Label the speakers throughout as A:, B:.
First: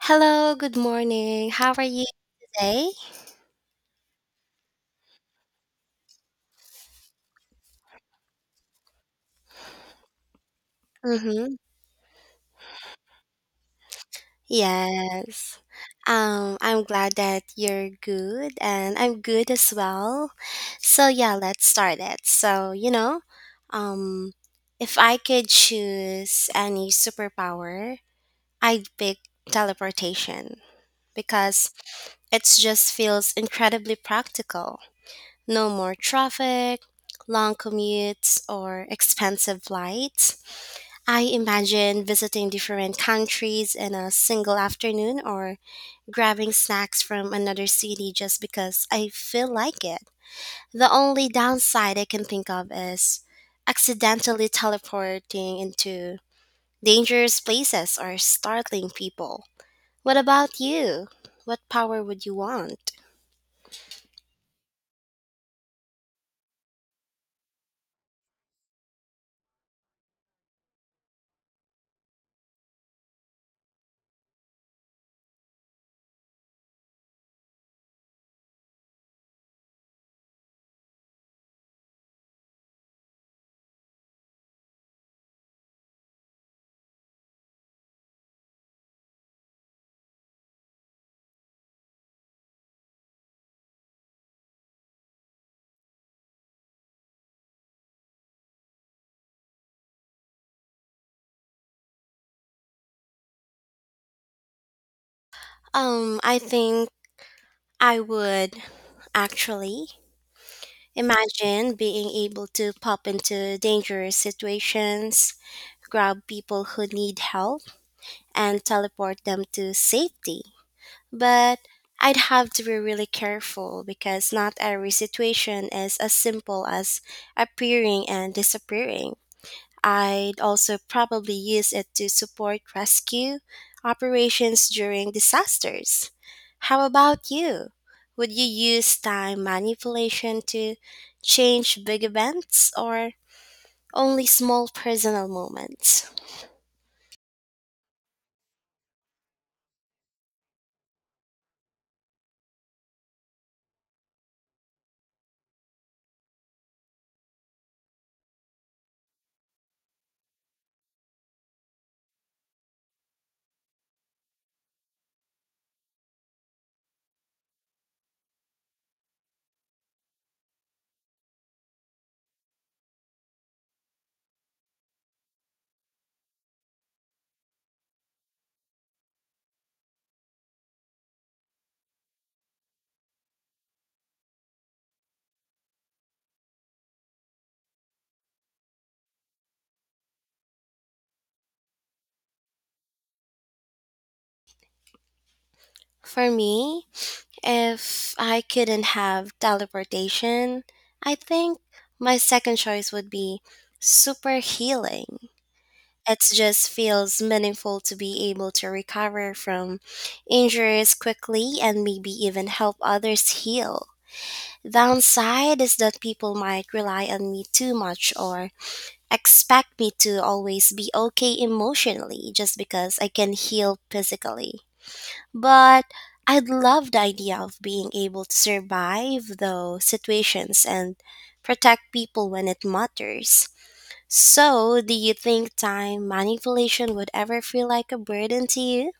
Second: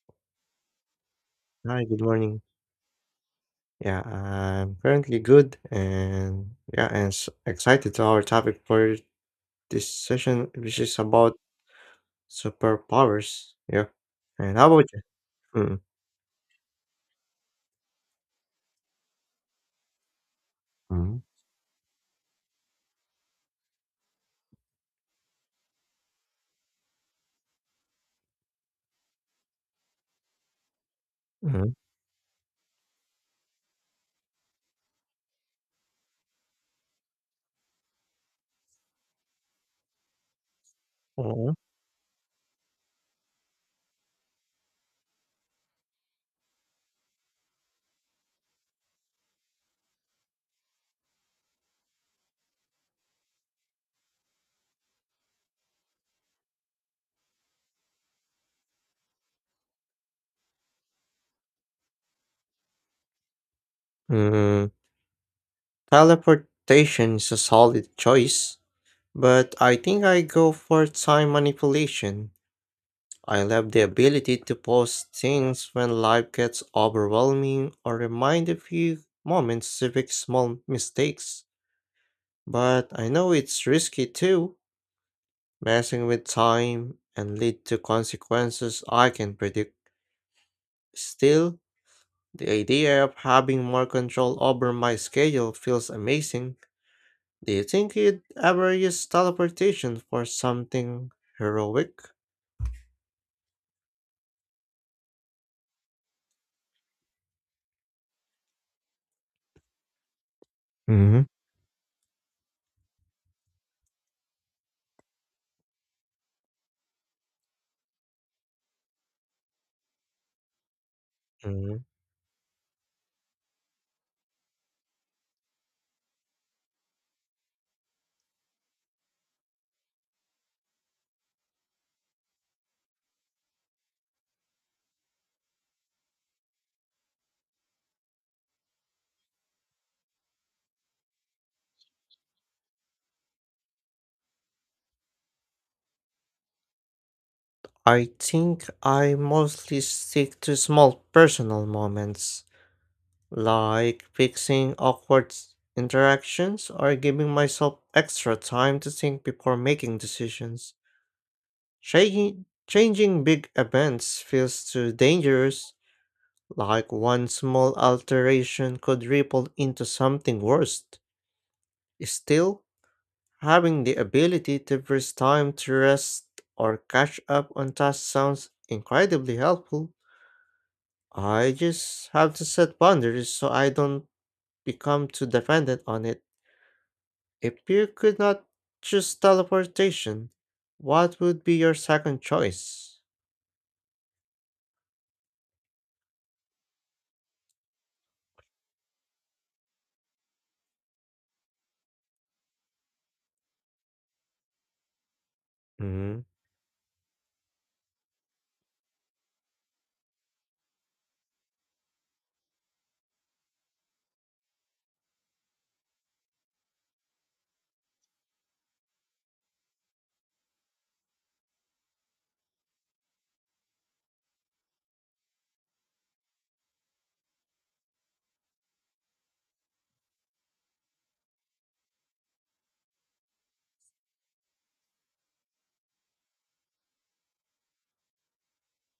A: Hello, good morning. How are
B: Hi, good
A: you
B: morning.
A: today?
B: Yeah, I'm currently good and yeah, excited to our topic for this session, which is about
A: Mm-hmm.
B: superpowers. Yeah. And how about you?
A: Yes.
B: Mm.
A: I'm glad that you're good and I'm good as well. So
B: Mm.
A: yeah, let's start it. Um if I could choose any superpower, I'd pick teleportation because
B: Mm.
A: it just feels incredibly practical. No more traffic, long commutes, or expensive flights. I
B: Mm.
A: imagine visiting different countries in a single afternoon or grabbing snacks from another city just because I feel like it. The only downside I can think of is accidentally teleporting into dangerous places or startling people. What about you? What power would you want?
B: Mm. Teleportation is a solid choice, but I think I go for time manipulation. I love the ability to pause things when life gets overwhelming or remind a few moments to fix small mistakes. But I know it's risky too, messing with time and lead to consequences I can predict. Still, the idea of having more control over my schedule feels amazing. Do you think you'd ever use teleportation for something heroic?
A: I think I would actually
B: Hmm.
A: imagine being able to pop into dangerous situations, grab people who need help, and teleport them to safety. But
B: Mm,
A: I'd have to be really careful because not every situation is as simple as appearing and disappearing. I'd also probably use it to support rescue operations during disasters. How about you? Would you use time manipulation to change big events or only small personal moments?
B: I think I mostly stick to small personal moments, like fixing awkward interactions or giving myself extra time to think before making decisions. Changing big events feels too dangerous, like one small alteration could ripple into something worse. Still, having the ability to freeze time to rest or catch up on tasks sounds incredibly helpful. I just have to set boundaries so I don't become too dependent on it. If you could not choose teleportation, what would be your second choice?
A: For me, if I couldn't have teleportation, I think my second choice would be super healing. It
B: Mm,
A: just feels meaningful to be able to recover from injuries quickly and maybe even help others heal. Downside is that people might rely on me too much or expect me to always be okay emotionally just because I can heal physically. But I'd love the idea of being able to survive those situations and protect people when it matters. So, do you think time manipulation would ever feel like a burden to you?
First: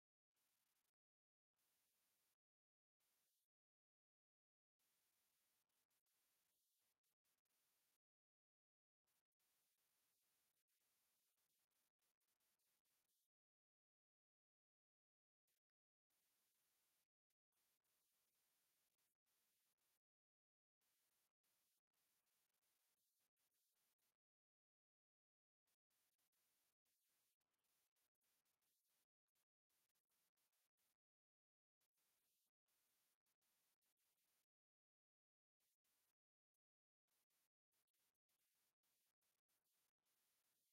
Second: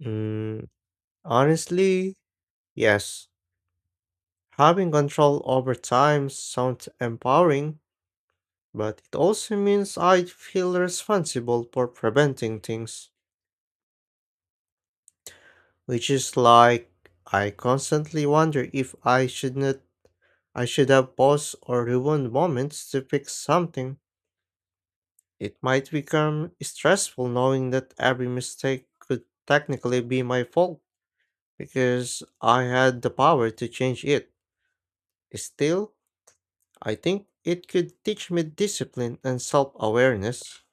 B: mm, honestly, yes. Having control over time sounds empowering, but it also means I feel responsible for preventing things, which is like I constantly wonder if I should not I should have paused or rewound moments to fix something. It might become stressful knowing that every mistake could technically be my fault because I had the power to change it. Still, I think it could teach me discipline and self awareness.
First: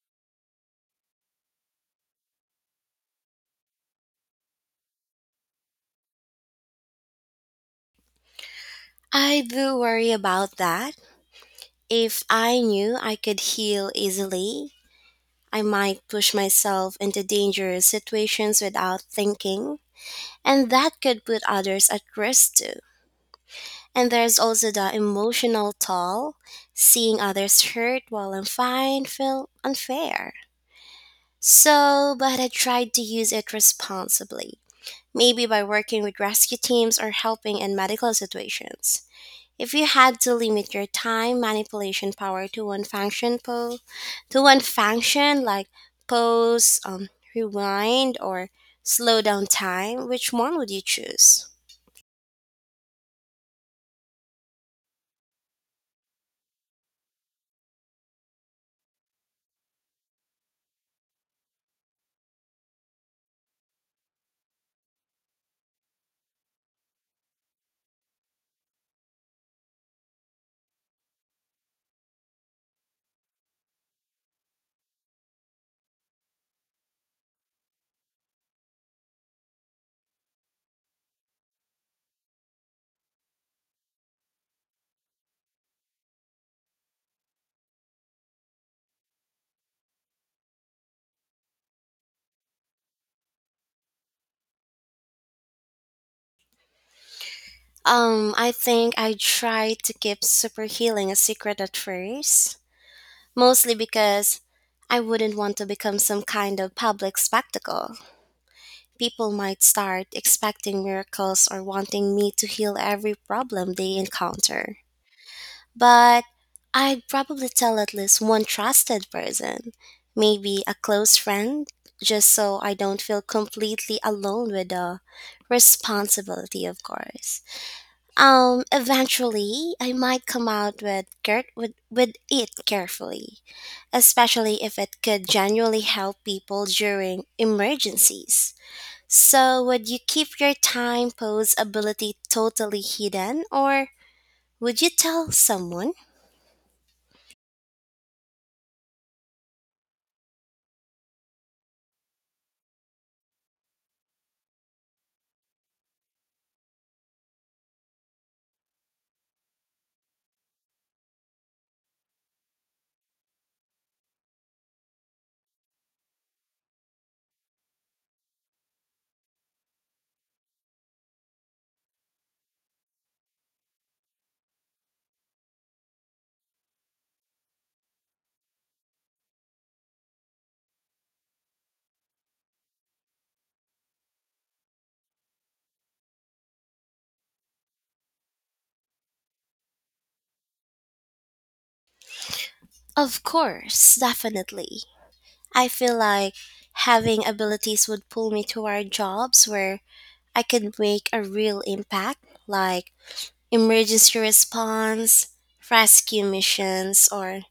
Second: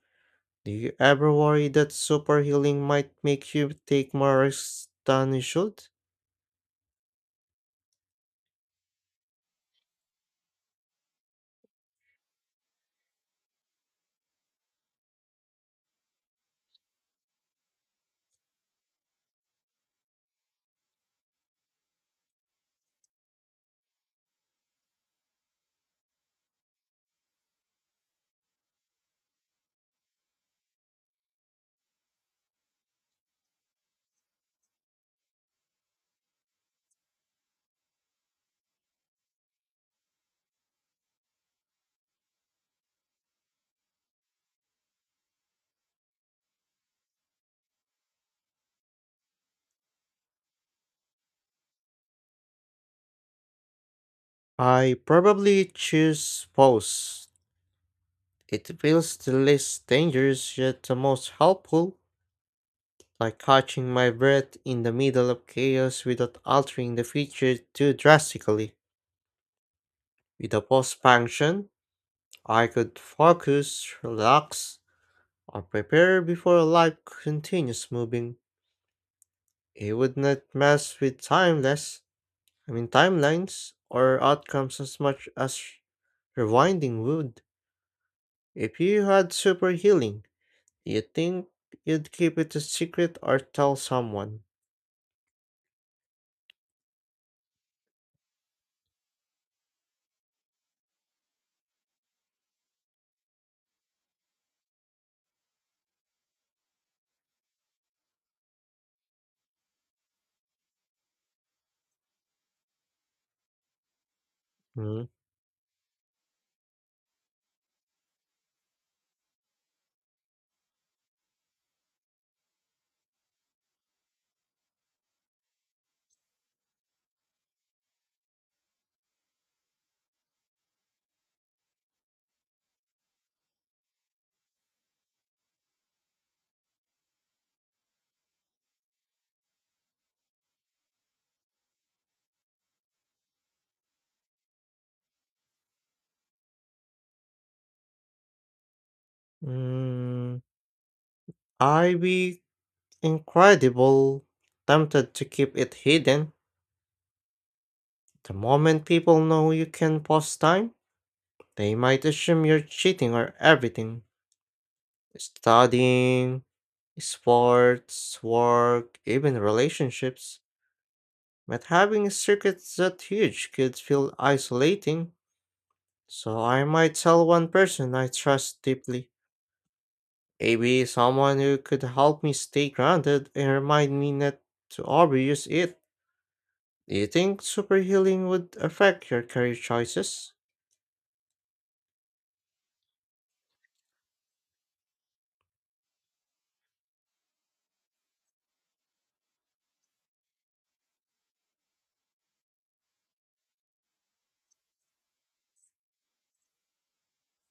B: Do you ever worry that super healing might make you take more risks than you should?
A: I do worry about that. If I knew I could heal easily, I might push myself into dangerous situations without thinking, and that could put others at risk too. And there's also the emotional toll, seeing others hurt while I'm fine feel unfair. So, but I tried to use it responsibly, maybe by working with rescue teams or helping in medical situations. If you had to limit your time manipulation power to one function, to one function like pause, rewind, or slow down time, which one would you choose?
B: I probably choose pose. It feels the least dangerous yet the most helpful, like catching my breath in the middle of chaos without altering the feature too drastically. With a pause function, I could focus, relax, or prepare before life continues moving. It would not mess with timeless, I mean timelines or outcomes as much as rewinding would. If you had super healing, do you think you'd keep it a secret or tell someone?
A: I think I tried to keep super healing a secret at first, mostly because I wouldn't want to become some kind of public spectacle. People might start expecting miracles or wanting me to heal every problem they encounter.
B: Hmm.
A: But I'd probably tell at least one trusted person, maybe a close friend, just so I don't feel completely alone with the responsibility, of course. Eventually, I might come out with Kurt with it carefully, especially if it could genuinely help people during emergencies. So, would you keep your time pose ability totally hidden, or would you tell someone?
B: Mm, I'd be incredible tempted to keep it hidden. The moment people know you can pause time, they might assume you're cheating or everything. Studying, sports, work, even relationships. But having a circuit that huge could feel isolating, so I might tell one person I trust deeply. Maybe someone who could help me stay grounded and remind me not to overuse it. Do you think super healing would affect your career choices?
A: Of course, definitely. I feel like having abilities would pull me toward jobs where I could make a real impact, like emergency response, rescue missions, or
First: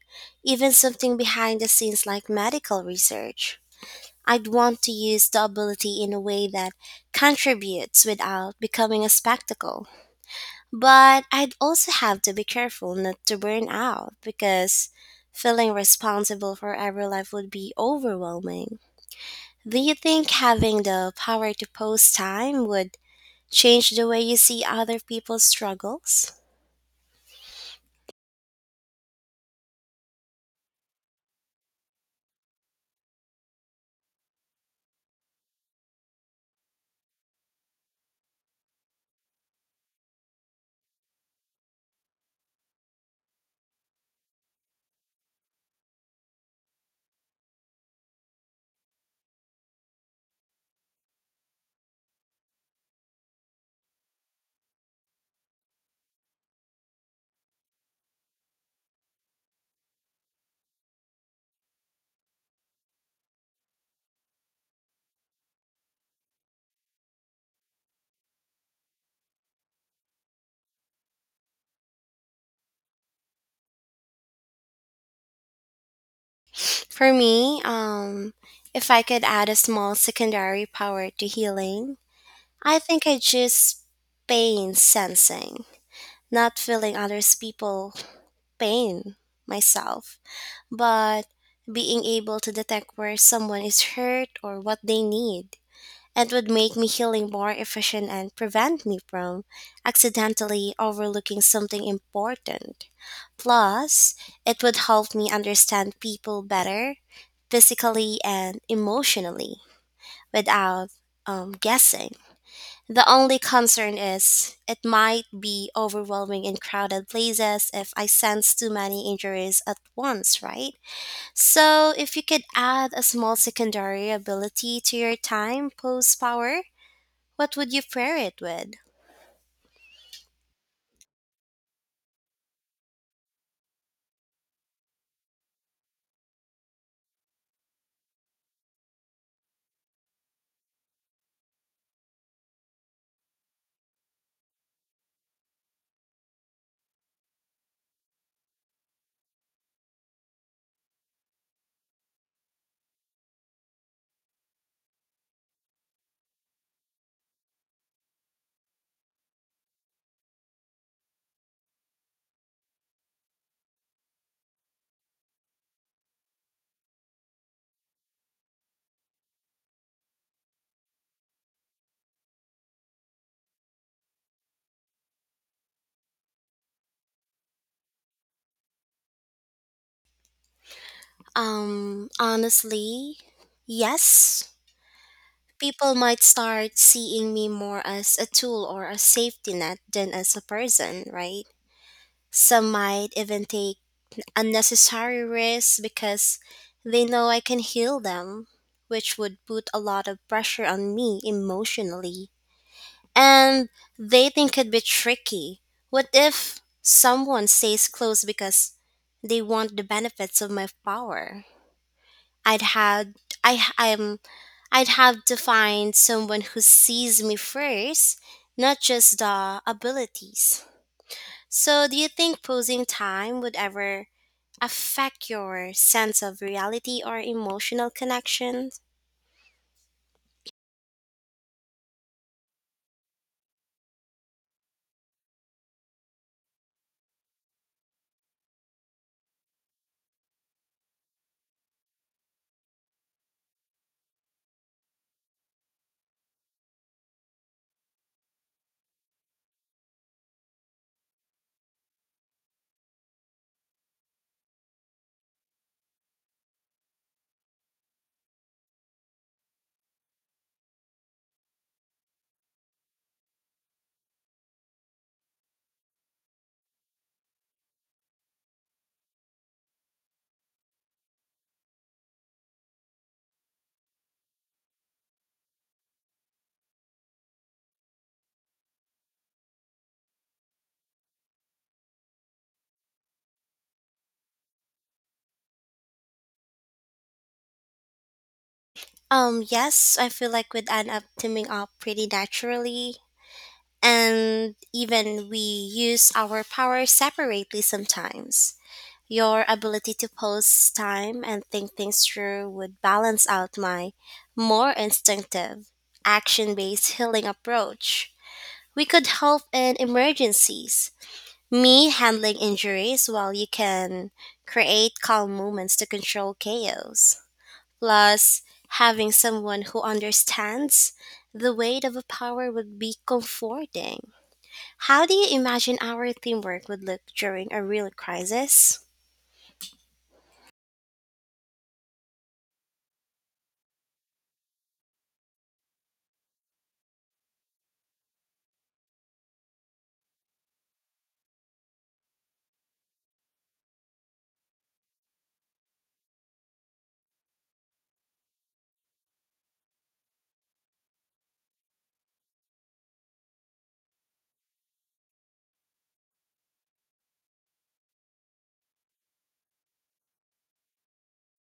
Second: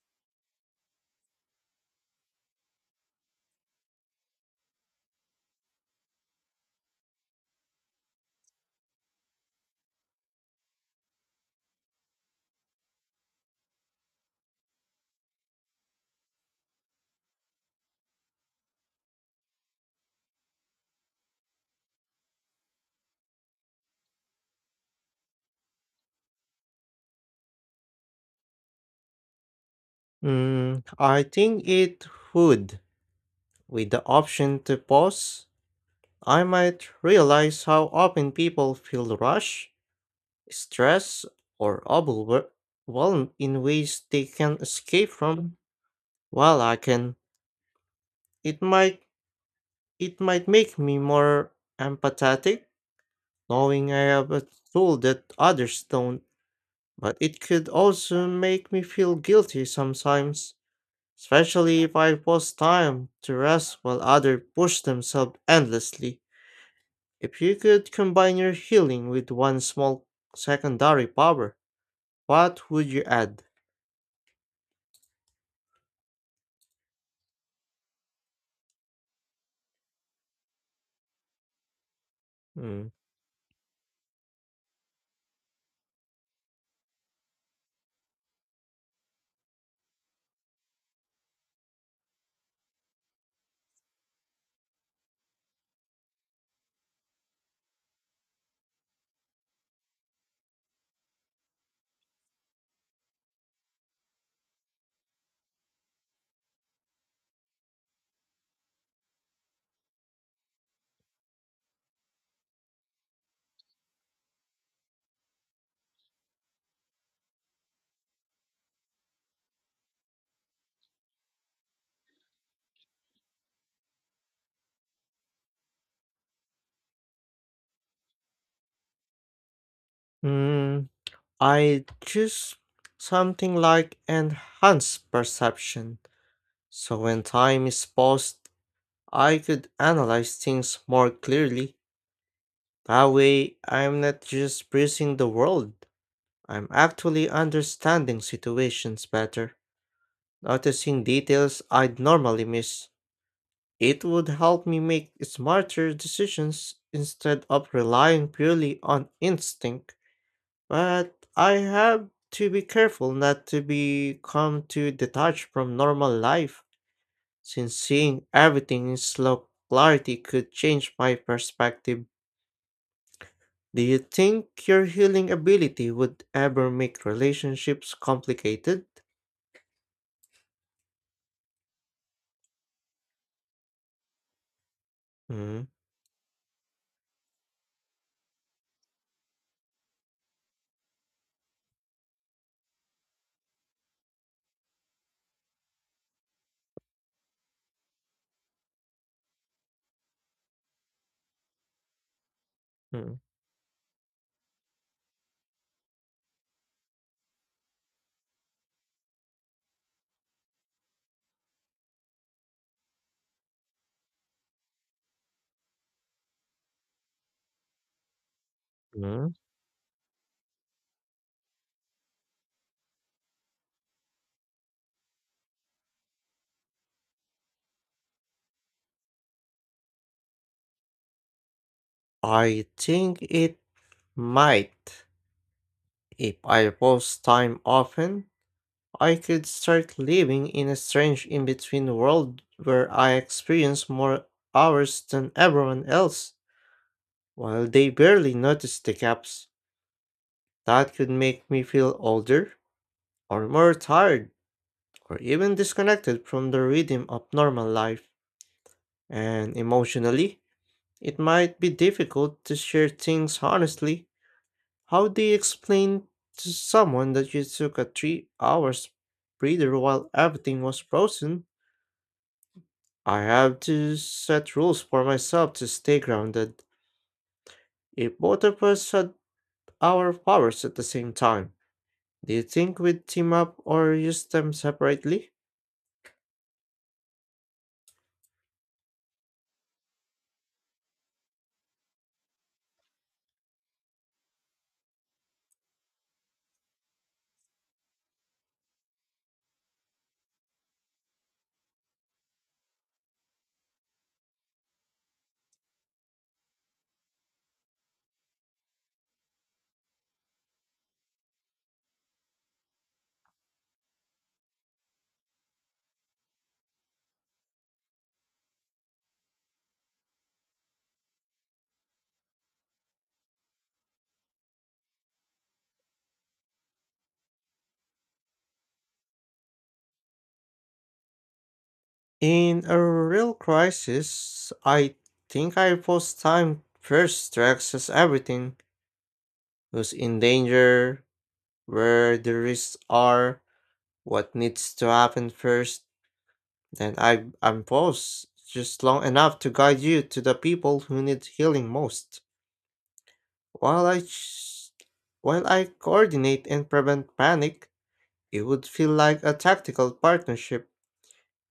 A: even something behind the scenes like medical research. I'd want to use the ability in a way that contributes without becoming a spectacle. But I'd also have to be careful not to burn out because feeling responsible for every life would be overwhelming. Do you think having the power to pause time would change the way you see other people's struggles?
B: I think it would. With the option to pause, I might realize how often people feel rush, stress, or overwhelmed in ways they can escape from. While I can, it might it might make me more empathetic, knowing I have a tool that others don't. But it could also make me feel guilty sometimes, especially if I pause time to rest while others push themselves endlessly. If you could combine your healing with one small secondary power, what would you add?
A: For me, if I could add a small secondary power to healing, I
B: Hmm.
A: think I choose pain sensing, not feeling others people pain myself, but being able to detect where someone is hurt or what they need. It would make me healing more efficient and prevent me from accidentally overlooking something important. Plus, it would help me understand people better, physically and emotionally, without guessing. The only concern is it might be overwhelming in crowded places if I sense too many injuries at once, right? So, if you could add a small secondary ability to your time post power, what would you pair it with?
B: Hmm, I choose something like enhanced perception. So when time is paused, I could analyze things more clearly. That way, I'm not just breezing the world. I'm actually understanding situations better, noticing details I'd normally miss. It would help me make smarter decisions instead of relying purely on instinct. But I have to be careful not to become too detached from normal life, since seeing everything in slow clarity could change my perspective. Do you think your healing ability would ever make relationships complicated?
A: Honestly, yes.
B: Mm,
A: People might start seeing me more as a tool or a safety net than as a person, right? Some might even take unnecessary risks because they know I can heal them, which would put a lot of pressure on me emotionally.
B: mm,
A: And dating could be tricky. What if someone stays close because they want the benefits of my power? I'd had I I'm I'd have to find someone who sees me first, not just
B: mm.
A: the abilities. So, do you think posing time would ever affect your sense of reality or emotional connection?
B: I think it might. If I post time often, I could start living in a strange in between world where I experience more hours than everyone else, while they barely notice the gaps. That could make me feel older, or more tired, or even disconnected from the rhythm of normal life. And emotionally, it might be difficult to share things honestly. How do you explain to someone that you took a 3 hours breather while everything was frozen? I have to set rules for myself to stay grounded. If both of us had our powers at the same time, do you think we'd team up or use them separately?
A: Yes, I feel like we'd end up teaming up pretty naturally, and even we use our power separately sometimes. Your ability to pause time and think things through would balance out my more instinctive, action based healing approach. We could help in emergencies, me handling injuries while you can create calm moments to control chaos. Plus, having someone who understands the weight of a power would be comforting. How do you imagine our teamwork would look during a real crisis?
B: In a real crisis, I think I pause time first to access everything: who's in danger, where the risks are, what needs to happen first. Then I am paused just long enough to guide you to the people who need healing most. While I ch- while I coordinate and prevent panic, it would feel like a tactical partnership.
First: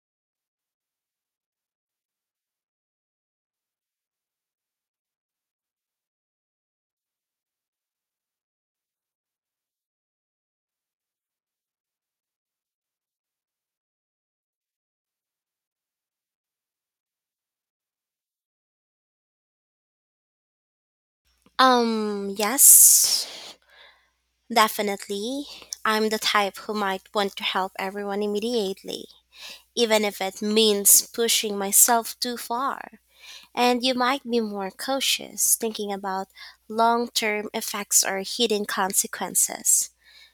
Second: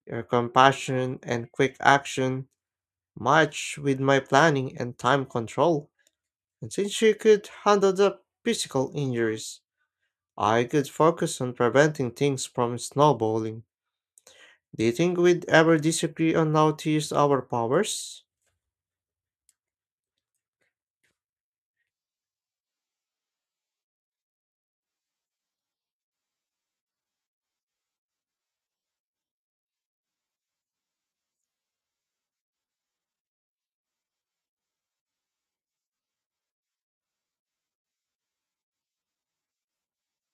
B: Your compassion and quick action match with my planning and time control. And since you could handle the physical injuries, I could focus on preventing things from snowballing. Do you think we'd ever disagree on how to use our powers?
A: Yes, definitely. I'm the type who might want to help everyone immediately, even if it means pushing myself too far. And you might be more cautious, thinking about long term effects or hidden consequences.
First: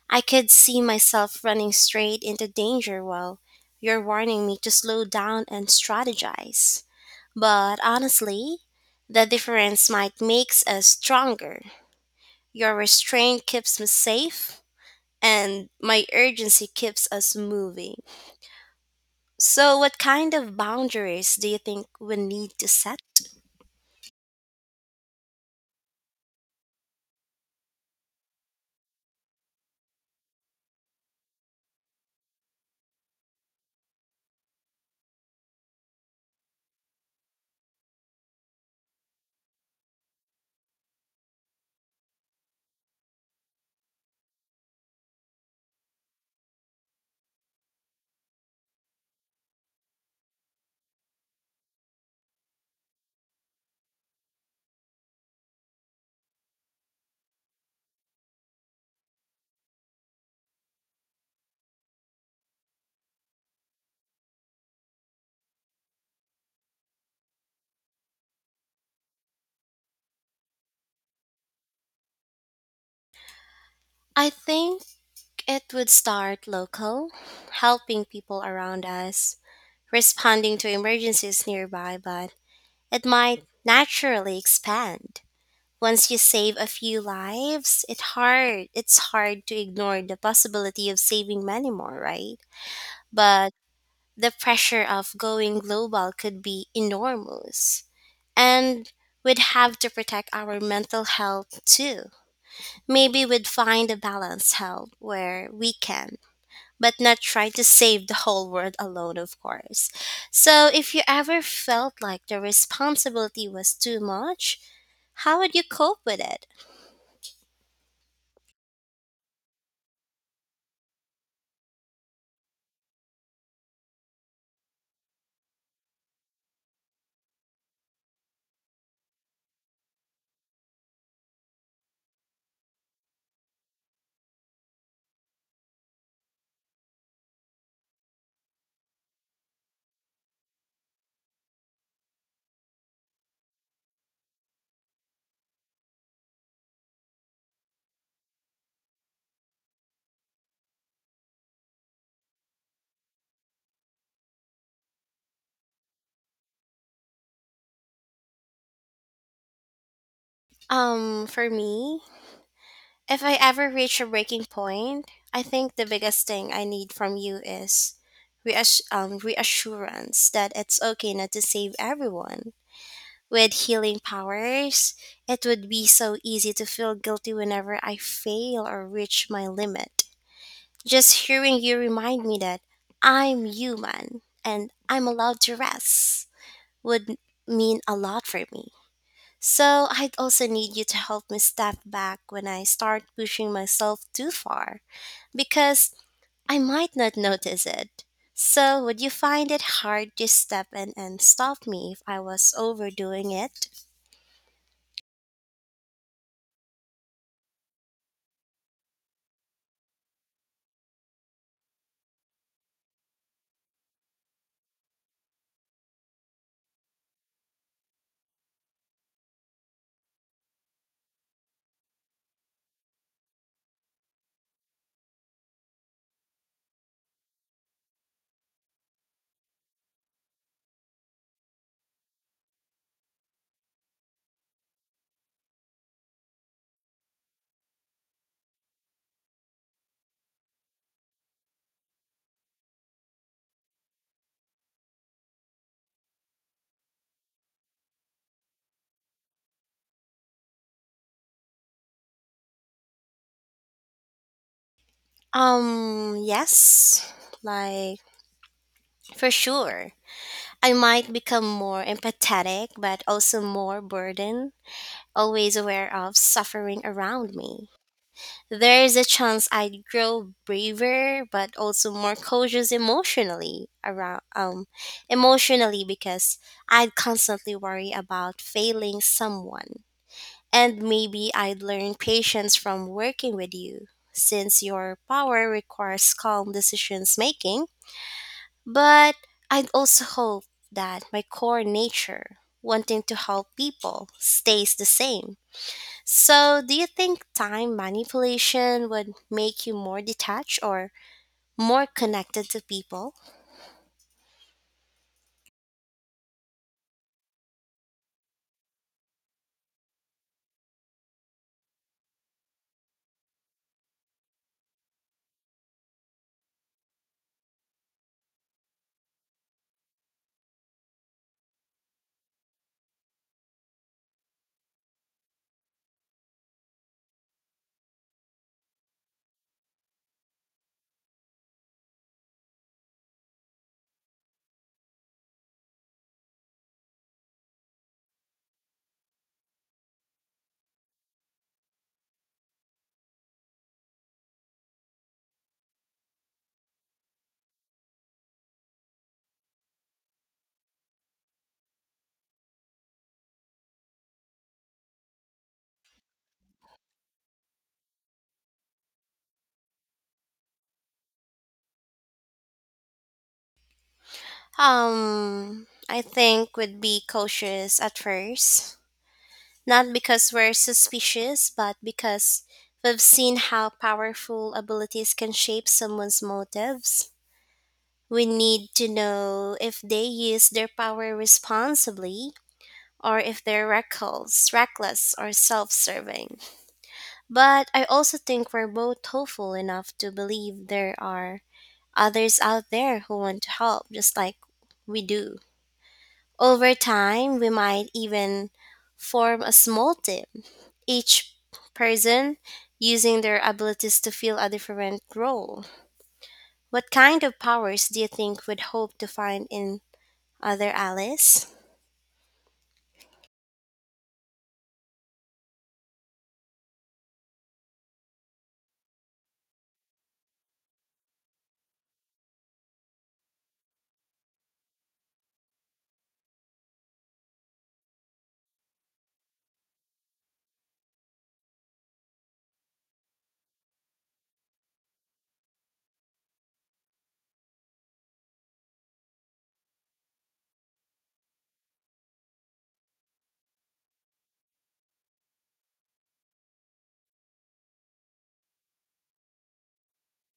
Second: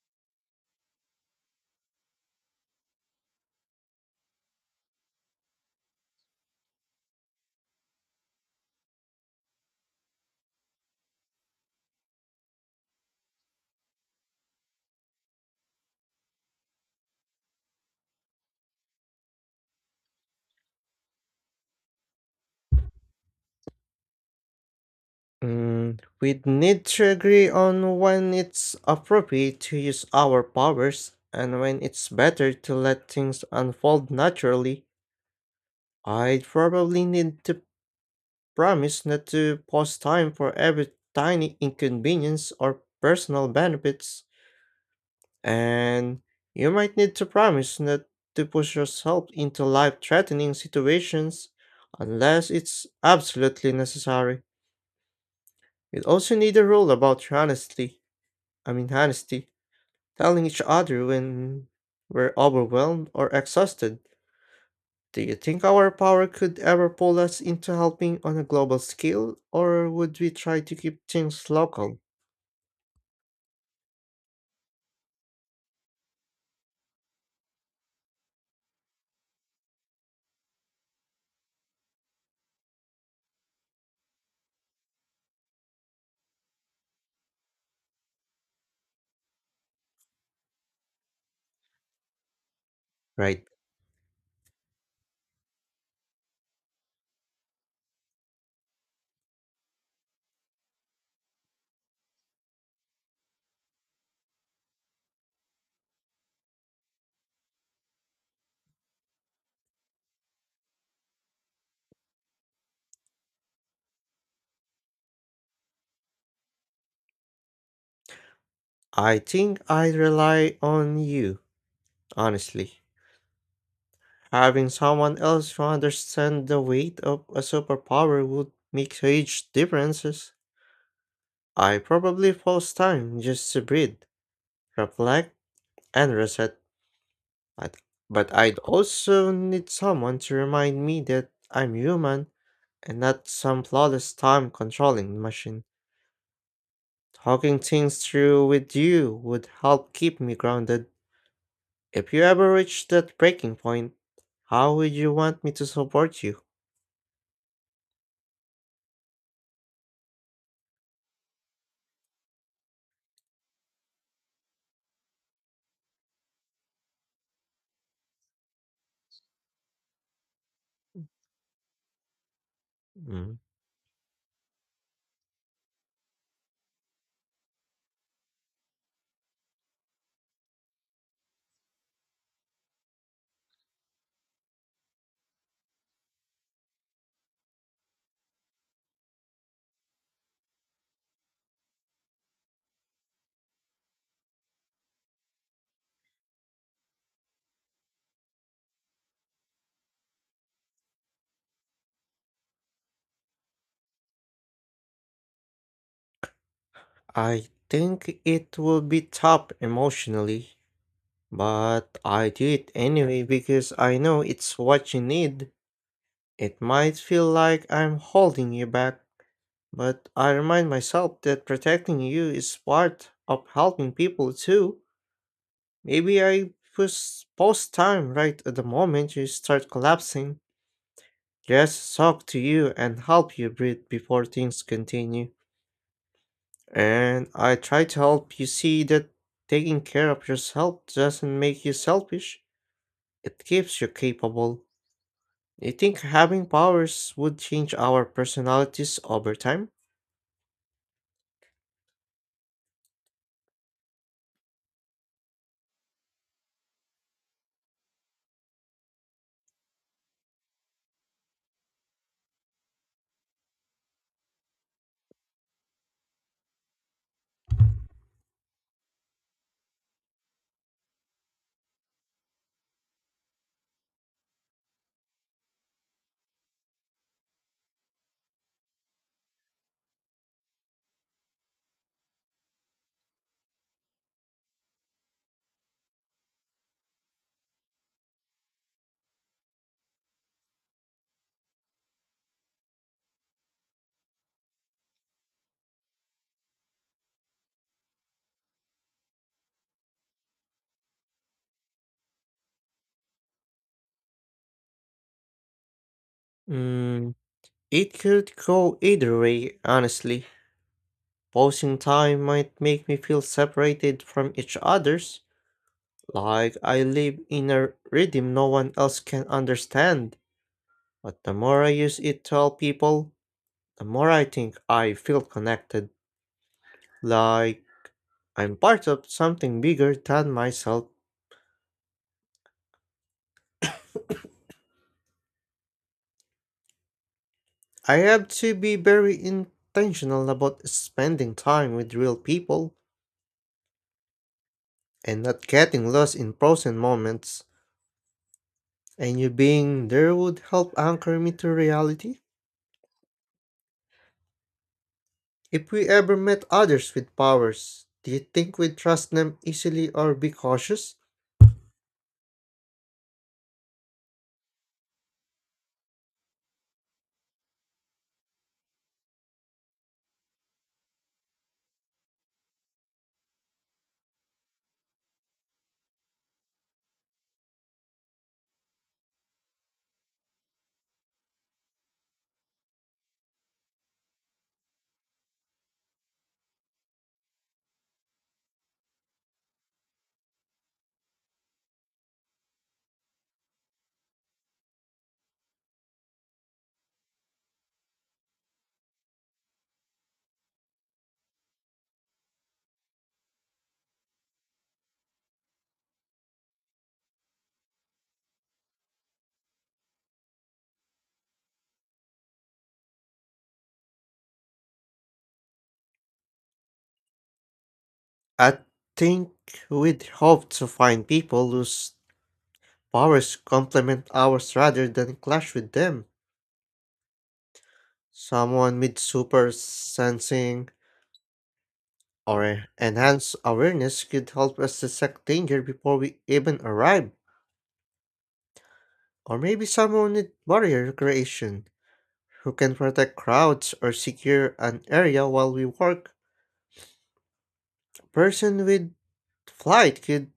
A: I could see myself running straight into danger while you're warning me to slow down and strategize. But honestly, the difference might make us stronger your restraint keeps me safe, and my urgency keeps us moving. So, what kind of boundaries do you think we need to set?
B: We'd need to agree on when it's appropriate to use our powers and when it's better to let things unfold naturally. I'd probably need to promise not to pause time for every tiny inconvenience or personal benefits. And you might need to promise not to push yourself into life threatening situations unless it's absolutely necessary. You'd also need a rule about your honesty, I mean, honesty, telling each other when we're overwhelmed or exhausted. Do you think our power could ever pull us into helping on a global scale, or would we try to keep things local?
A: I think it would start local, helping people around us, responding to emergencies nearby, but it might naturally expand. Once you save a few lives, it's hard to ignore the possibility of saving many more, right?
B: Right.
A: But the pressure of going global could be enormous. And we'd have to protect our mental health too. Maybe we'd find a balanced help where we can, but not try to save the whole world alone, of course. So, if you ever felt like the responsibility was too much, how would you cope with it?
B: I think I'd rely on you, honestly. Having someone else who understands the weight of a superpower would make huge differences. I probably pause time just to breathe, reflect, and reset. But, but I'd also need someone to remind me that I'm human and not some flawless time controlling machine. Talking things through with you would help keep me grounded. If you ever reach that breaking point, how would you want me to support you?
A: For me, if I ever reach a breaking point, I think the biggest thing I need from you is reassurance that it's okay not to save everyone.
B: Mm,
A: With healing powers, it would be so easy to feel guilty whenever I fail or reach my limit. Just hearing you remind me that I'm human and I'm allowed to rest would mean a lot for me. So I'd also need you to help me step back when I start pushing myself too far, because I might not notice it. So would you find it hard to step in and stop me if I was overdoing it?
B: I think it will be tough emotionally, but I do it anyway because I know it's what you need. It might feel like I'm holding you back, but I remind myself that protecting you is part of helping people too. Maybe I post time right at the moment you start collapsing. Just talk to you and help you breathe before things continue. And I try to help you see that taking care of yourself doesn't make you selfish, it keeps you capable. Do you think having powers would change our personalities over time?
A: Yes. Like, for sure. I might become more empathetic, but also more burdened, always aware of suffering around me. There is a chance I'd grow braver, but also more cautious emotionally around emotionally because I'd constantly worry about failing someone. And maybe I'd learn patience from working with you, since your power requires calm decisions making. But I'd also hope that my core nature, wanting to help people, stays the same. So, do you think time manipulation would make you more detached or more connected to people?
B: Mm, it could go either way, honestly. Pausing time might make me feel separated from each others, like I live in a rhythm no one else can understand. But the more I use it to help people, the more I think I feel connected, like I'm part of something bigger than myself. I have to be very intentional about spending time with real people and not getting lost in frozen moments. And you being there would help anchor me to reality. If we ever met others with powers, do you think we'd trust them easily or be cautious?
A: I think would be cautious at first, not because we're suspicious, but because we've seen how powerful abilities can shape someone's motives. We need to know if they use their power responsibly or if they're reckless, or self-serving. But I also think we're both hopeful enough to believe there are others out there who want to help just like we do. Over time, we might even form a small team, each person using their abilities to fill a different role. What kind of powers do you think would hope to find in other allies?
B: I think we'd hope to find people whose powers complement ours rather than clash with them. Someone with super sensing or enhanced awareness could help us detect danger before we even arrive. Or maybe someone with barrier creation who can protect crowds or secure an area while we work. A person with the flight could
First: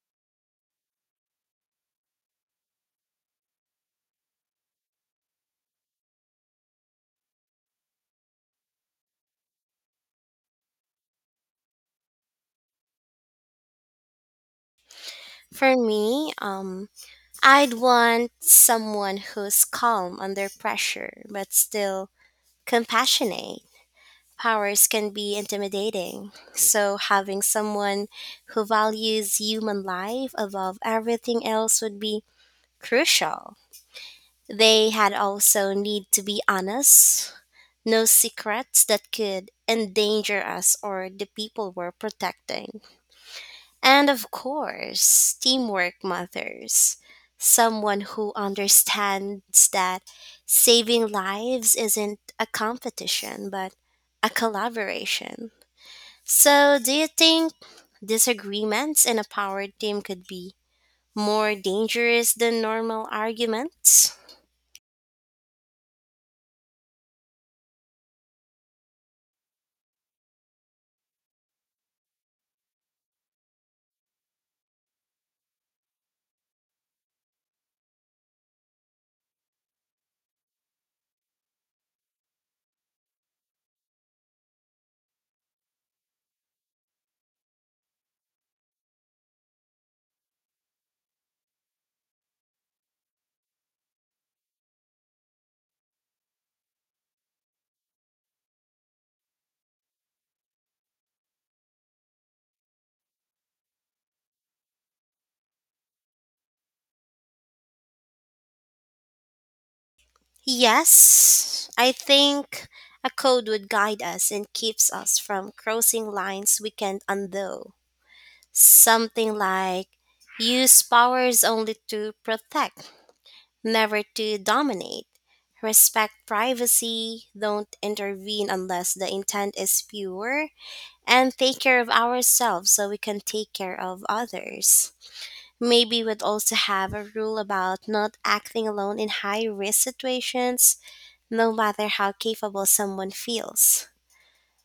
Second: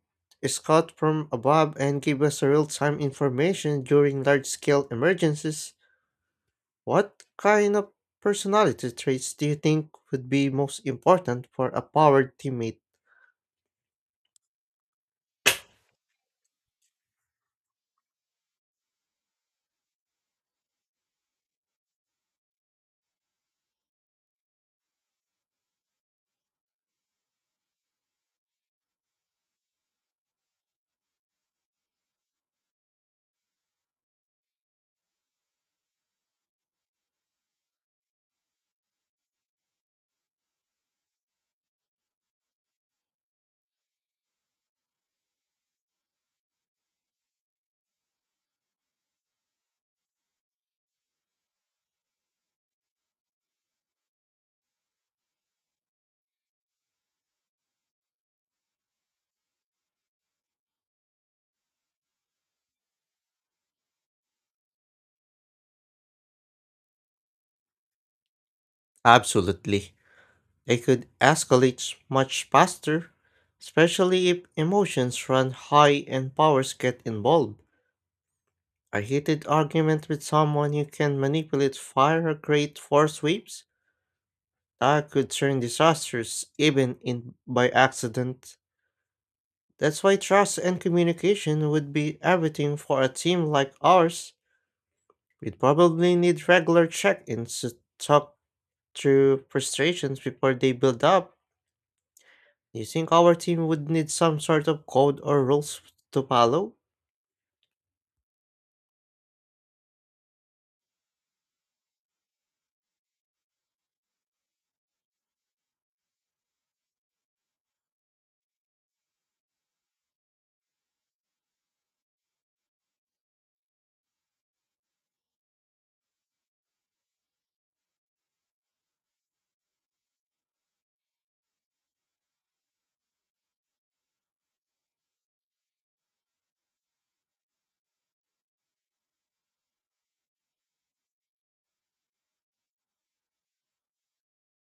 B: scout from above and give us real-time information during large-scale emergencies. What kind of personality traits do you think would be most important for a powered teammate?
A: For me, I'd want someone who's calm under pressure but still compassionate powers can be intimidating. So, having someone who values human life above everything else would be crucial. They had also need to be honest, no secrets that could endanger us or the people we're protecting. And of course, teamwork mothers. Someone who understands that saving lives isn't a competition, but a collaboration. So, do you think disagreements in a power team could be more dangerous than normal arguments?
B: Absolutely. They could escalate much faster, especially if emotions run high and powers get involved. A heated argument with someone you can manipulate fire great force waves I could turn disasters even in by accident. That's why trust and communication would be everything for a team like ours. We'd probably need regular check-ins to talk through frustrations before they build up. Do you think our team would need some sort of code or rules to follow?
A: Yes, I think a code would guide us and keeps us from crossing lines we can't undo. Something like use powers only to protect, never to dominate. Respect privacy, don't intervene unless the intent is pure, and take care of ourselves so we can take care of others. Maybe we'd also have a rule about not acting alone in high risk situations, no matter how capable someone feels.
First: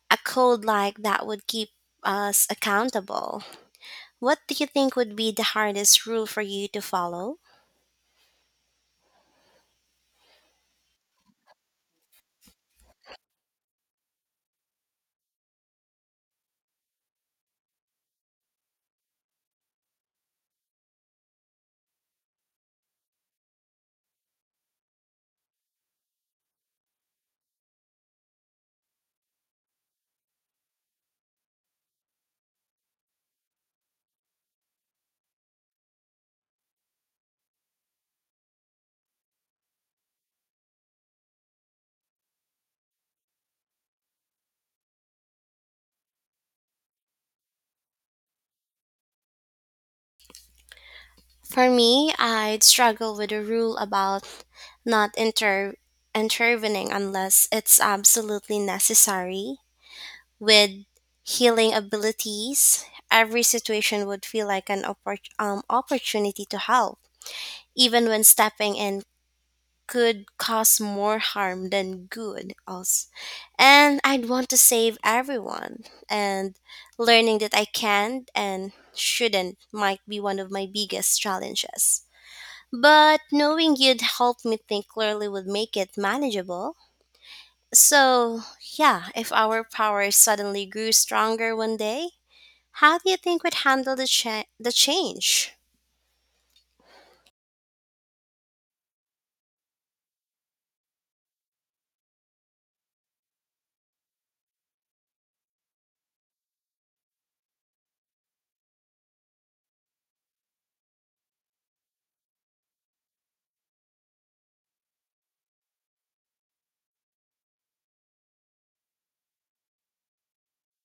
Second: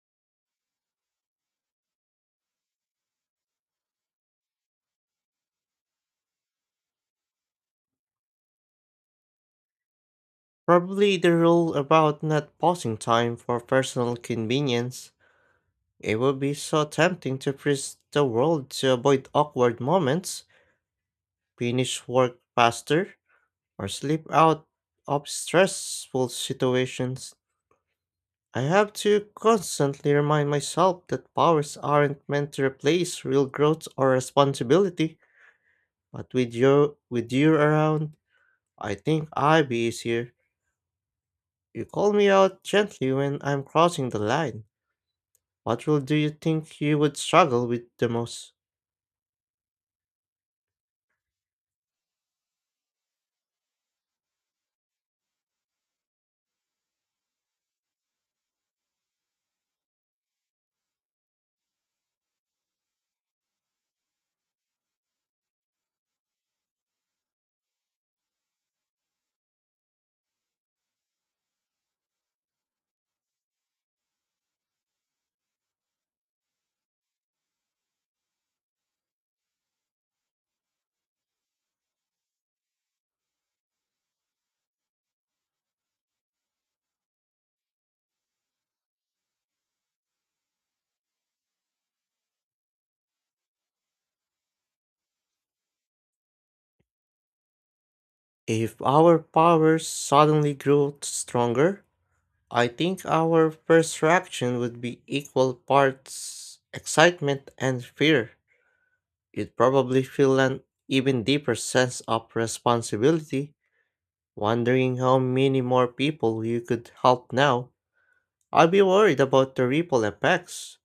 A: A code like that would keep us accountable. What do you think would be the hardest rule for you to follow?
B: Probably the rule about not pausing time for personal convenience. It would be so tempting to freeze the world to avoid awkward moments, finish work faster, or slip out of stressful situations. I have to constantly remind myself that powers aren't meant to replace real growth or responsibility, but with you around, I think I'd be easier. You call me out gently when I'm crossing the line. What role do you think you would struggle with the most?
A: For me, I'd struggle with a rule about not inter- intervening unless it's absolutely necessary. With healing abilities, every situation would feel like an oppor- opportunity to help, even when stepping in could cause more harm than good also, and I'd want to save everyone and learning that I can and shouldn't might be one of my biggest challenges, but knowing you'd help me think clearly would make it manageable. So yeah, if our power suddenly grew stronger one day, how do you think we'd handle the change?
B: If our powers suddenly grew stronger, I think our first reaction would be equal parts excitement and fear. You'd probably feel an even deeper sense of responsibility, wondering how many more people you could help now. I'd be worried about the ripple effects.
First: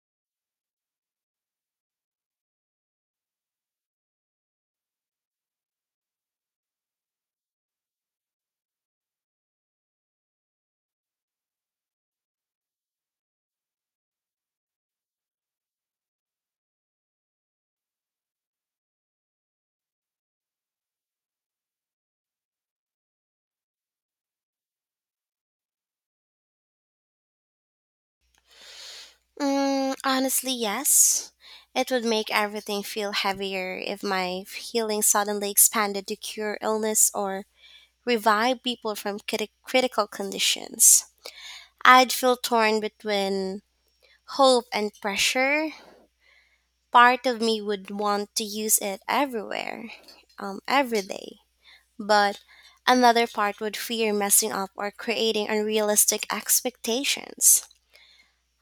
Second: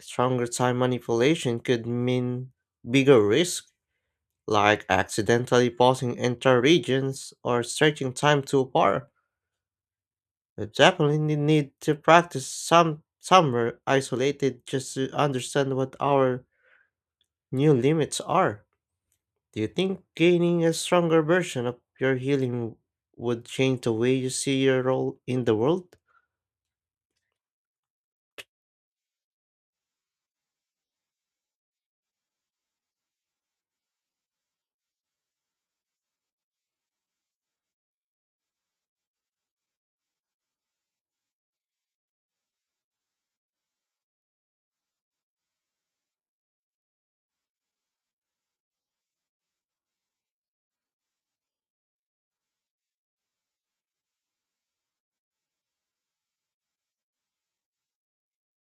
B: Stronger time manipulation could mean bigger risk, like accidentally pausing entire regions or stretching time too far. The chaplain need to practice somewhere isolated just to understand what our new limits are. Do you think gaining a stronger version of your healing would change the way you see your role in the world?
A: Mm, honestly, yes. It would make everything feel heavier if my healing suddenly expanded to cure illness or revive people from critical conditions. I'd feel torn between hope and pressure. Part of me would want to use it everywhere, every day, but another part would fear messing up or creating unrealistic expectations.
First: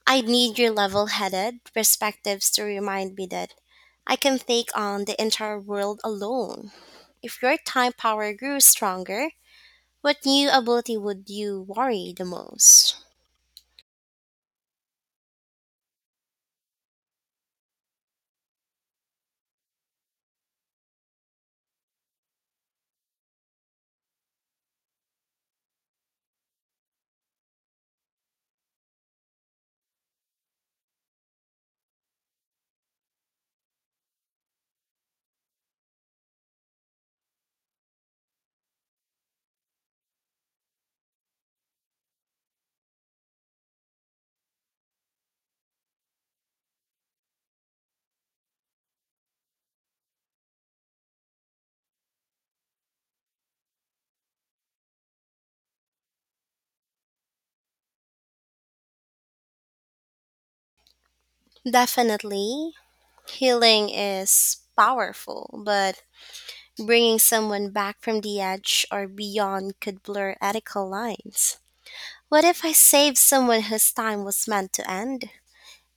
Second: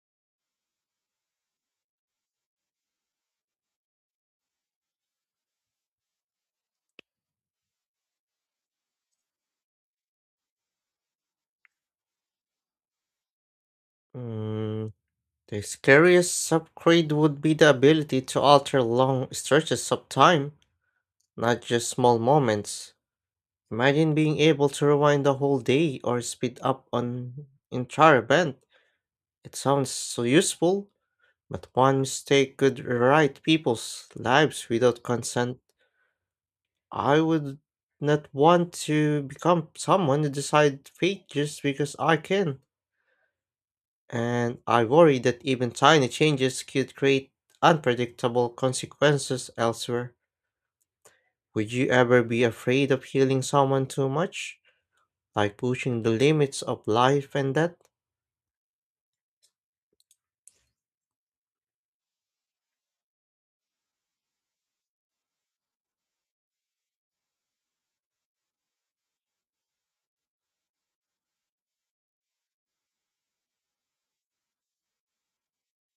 A: I need your level headed perspectives to remind me that I can take on the entire world alone. If your time power grew stronger, what new ability would you worry the most?
B: Mm, the scariest upgrade would be the ability to alter long stretches of time, not just small moments. Imagine being able to rewind the whole day or speed up an entire event. It sounds so useful, but one mistake could rewrite people's lives without consent. I would not want to become someone who decides fate just because I can. And I worry that even tiny changes could create unpredictable consequences elsewhere. Would you ever be afraid of healing someone too much? Like pushing the limits of life and death?
A: Definitely, healing is powerful, but bringing someone back from the edge or beyond could blur ethical lines. What if I saved someone whose time was meant to end?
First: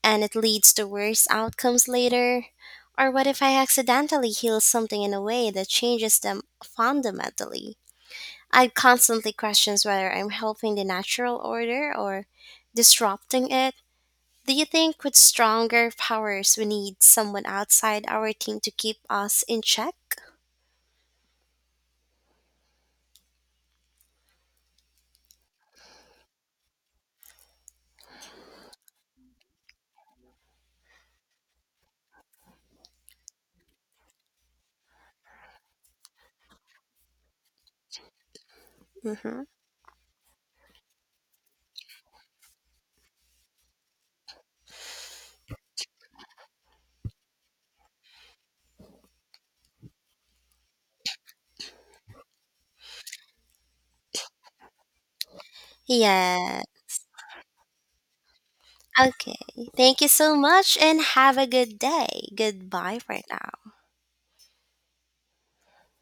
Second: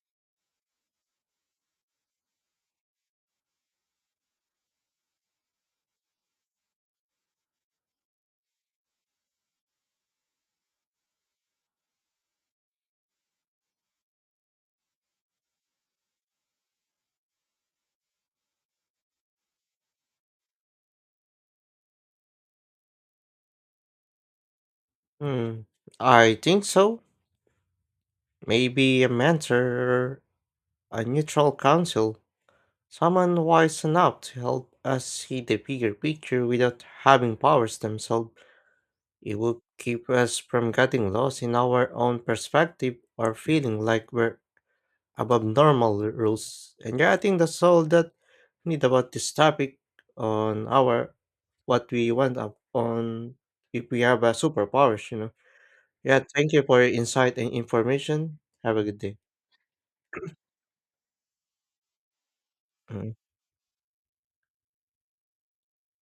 A: And it leads to worse outcomes later? Or what if I accidentally heal something in a way that changes them fundamentally? I constantly question whether I'm helping the natural order or disrupting it. Do you think with stronger powers we need someone outside our team to keep us in check?
B: Hmm, I think so. Maybe a mentor or a neutral counsel. Someone wise enough to help us see the bigger picture without having powers themselves. It
A: Mm-hmm.
B: would keep us from getting lost in our own perspective or feeling like we're above normal rules. And yeah, I think that's all that we need about this topic on our what we want up on if we have a superpowers. Yeah, thank
A: Yeah.
B: you for your insight and information. Have a good day.
A: Okay. Thank you so much and have a good day. Goodbye for
B: Mm.
A: now.